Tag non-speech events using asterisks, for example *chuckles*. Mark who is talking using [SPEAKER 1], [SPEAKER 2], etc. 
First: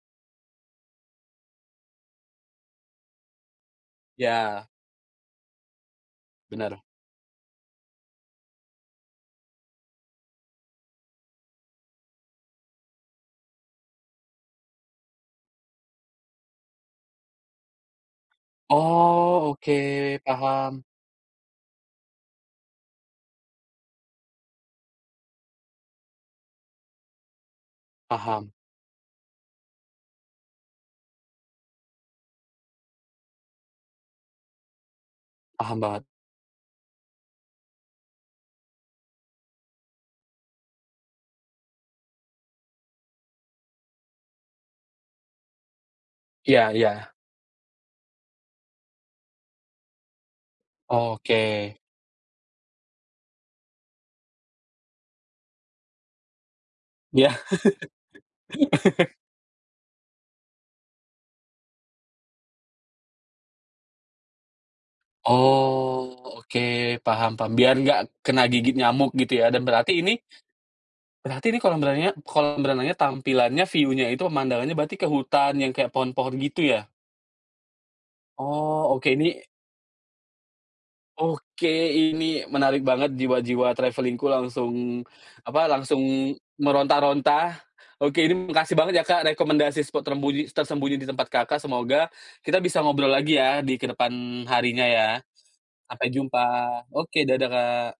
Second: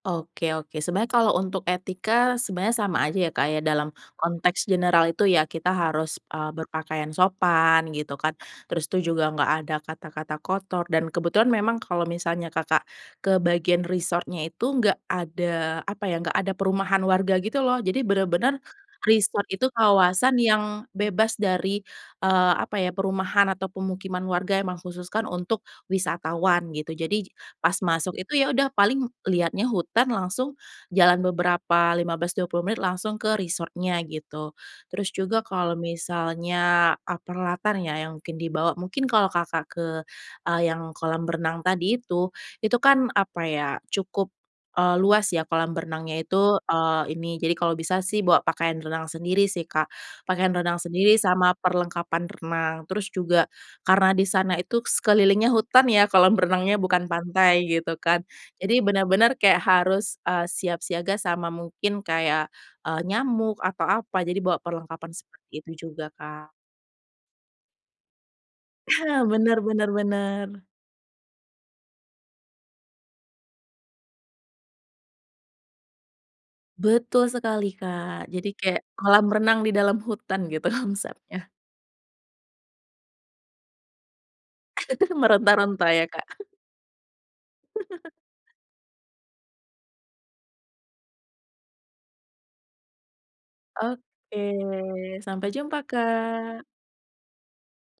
[SPEAKER 1] Oke oke. Sebenarnya kalau untuk etika, sebenarnya sama aja ya, Kak, ya. Dalam konteks
[SPEAKER 2] Iya.
[SPEAKER 1] general itu ya kita harus, eee,
[SPEAKER 2] Benar.
[SPEAKER 1] berpakaian sopan, gitu kan. Terus tuh juga nggak ada kata-kata kotor. Dan kebetulan memang kalau misalnya Kakak ke bagian resort-nya itu nggak ada, apa ya, nggak ada perumahan warga, gitu loh. Jadi bener-bener resort
[SPEAKER 2] Oh,
[SPEAKER 1] itu
[SPEAKER 2] oke
[SPEAKER 1] kawasan
[SPEAKER 2] paham.
[SPEAKER 1] yang bebas dari, eee, apa ya, perumahan atau pemukiman warga. Emang khususkan untuk wisatawan, gitu. Jadi pas masuk itu,
[SPEAKER 2] Paham.
[SPEAKER 1] ya udah, paling lihatnya hutan langsung. Jalan beberapa 15, 20 menit langsung ke resort-nya gitu. Terus juga kalau
[SPEAKER 2] Paham banget.
[SPEAKER 1] misalnya, ah, peralatan ya yang mungkin dibawa. Mungkin kalau Kakak ke, eee, yang kolam renang tadi itu, itu kan, apa ya, cukup, eee, luas ya kolam berenangnya itu.
[SPEAKER 2] Iya
[SPEAKER 1] Eee,
[SPEAKER 2] iya.
[SPEAKER 1] ini, jadi kalau bisa sih bawa pakaian renang sendiri sih, Kak. Pakaian renang sendiri sama
[SPEAKER 2] Oke.
[SPEAKER 1] perlengkapan renang. Terus juga karena di sana itu sekelilingnya hutan, ya, kolam renangnya, bukan
[SPEAKER 2] Iya.
[SPEAKER 1] pantai gitu kan. Jadi
[SPEAKER 2] *laughs*
[SPEAKER 1] bener-bener kayak harus, eee, siap siaga sama mungkin kayak, eee, nyamuk atau apa. Jadi bawa perlengkapan seperti itu juga,
[SPEAKER 2] Oh,
[SPEAKER 1] Kak.
[SPEAKER 2] oke, paham paham, biar nggak kena gigit nyamuk,
[SPEAKER 1] Aha,
[SPEAKER 2] gitu ya.
[SPEAKER 1] benar
[SPEAKER 2] Dan
[SPEAKER 1] benar
[SPEAKER 2] berarti ini
[SPEAKER 1] benar.
[SPEAKER 2] berarti ini kolam brenya kolam berenangnya, tampilannya, view-nya itu, pemandangnya berarti ke hutan yang kayak pohon-pohon gitu, ya?
[SPEAKER 1] Betul sekali, Kak. Jadi kayak
[SPEAKER 2] Oh, oke,
[SPEAKER 1] kolam
[SPEAKER 2] ini
[SPEAKER 1] renang di dalam hutan gitu konsepnya.
[SPEAKER 2] oke, ini menarik banget, jiwa-jiwa travelling-ku langsung,
[SPEAKER 1] *giggles*
[SPEAKER 2] apa,
[SPEAKER 1] Meronta-ronta
[SPEAKER 2] langsung
[SPEAKER 1] ya, Kak. *chuckles*
[SPEAKER 2] meronta-ronta. Oke, ini
[SPEAKER 1] *laughs*
[SPEAKER 2] makasih banget ya, Kak, rekomendasi spot trembunyi tersembunyi di tempat Kakak, semoga kita bisa ngobrol lagi ya di ke depan
[SPEAKER 1] Oke,
[SPEAKER 2] harinya, ya.
[SPEAKER 1] sampai jumpa,
[SPEAKER 2] Sampai jumpa,
[SPEAKER 1] Kak.
[SPEAKER 2] oke, dadah, Kak!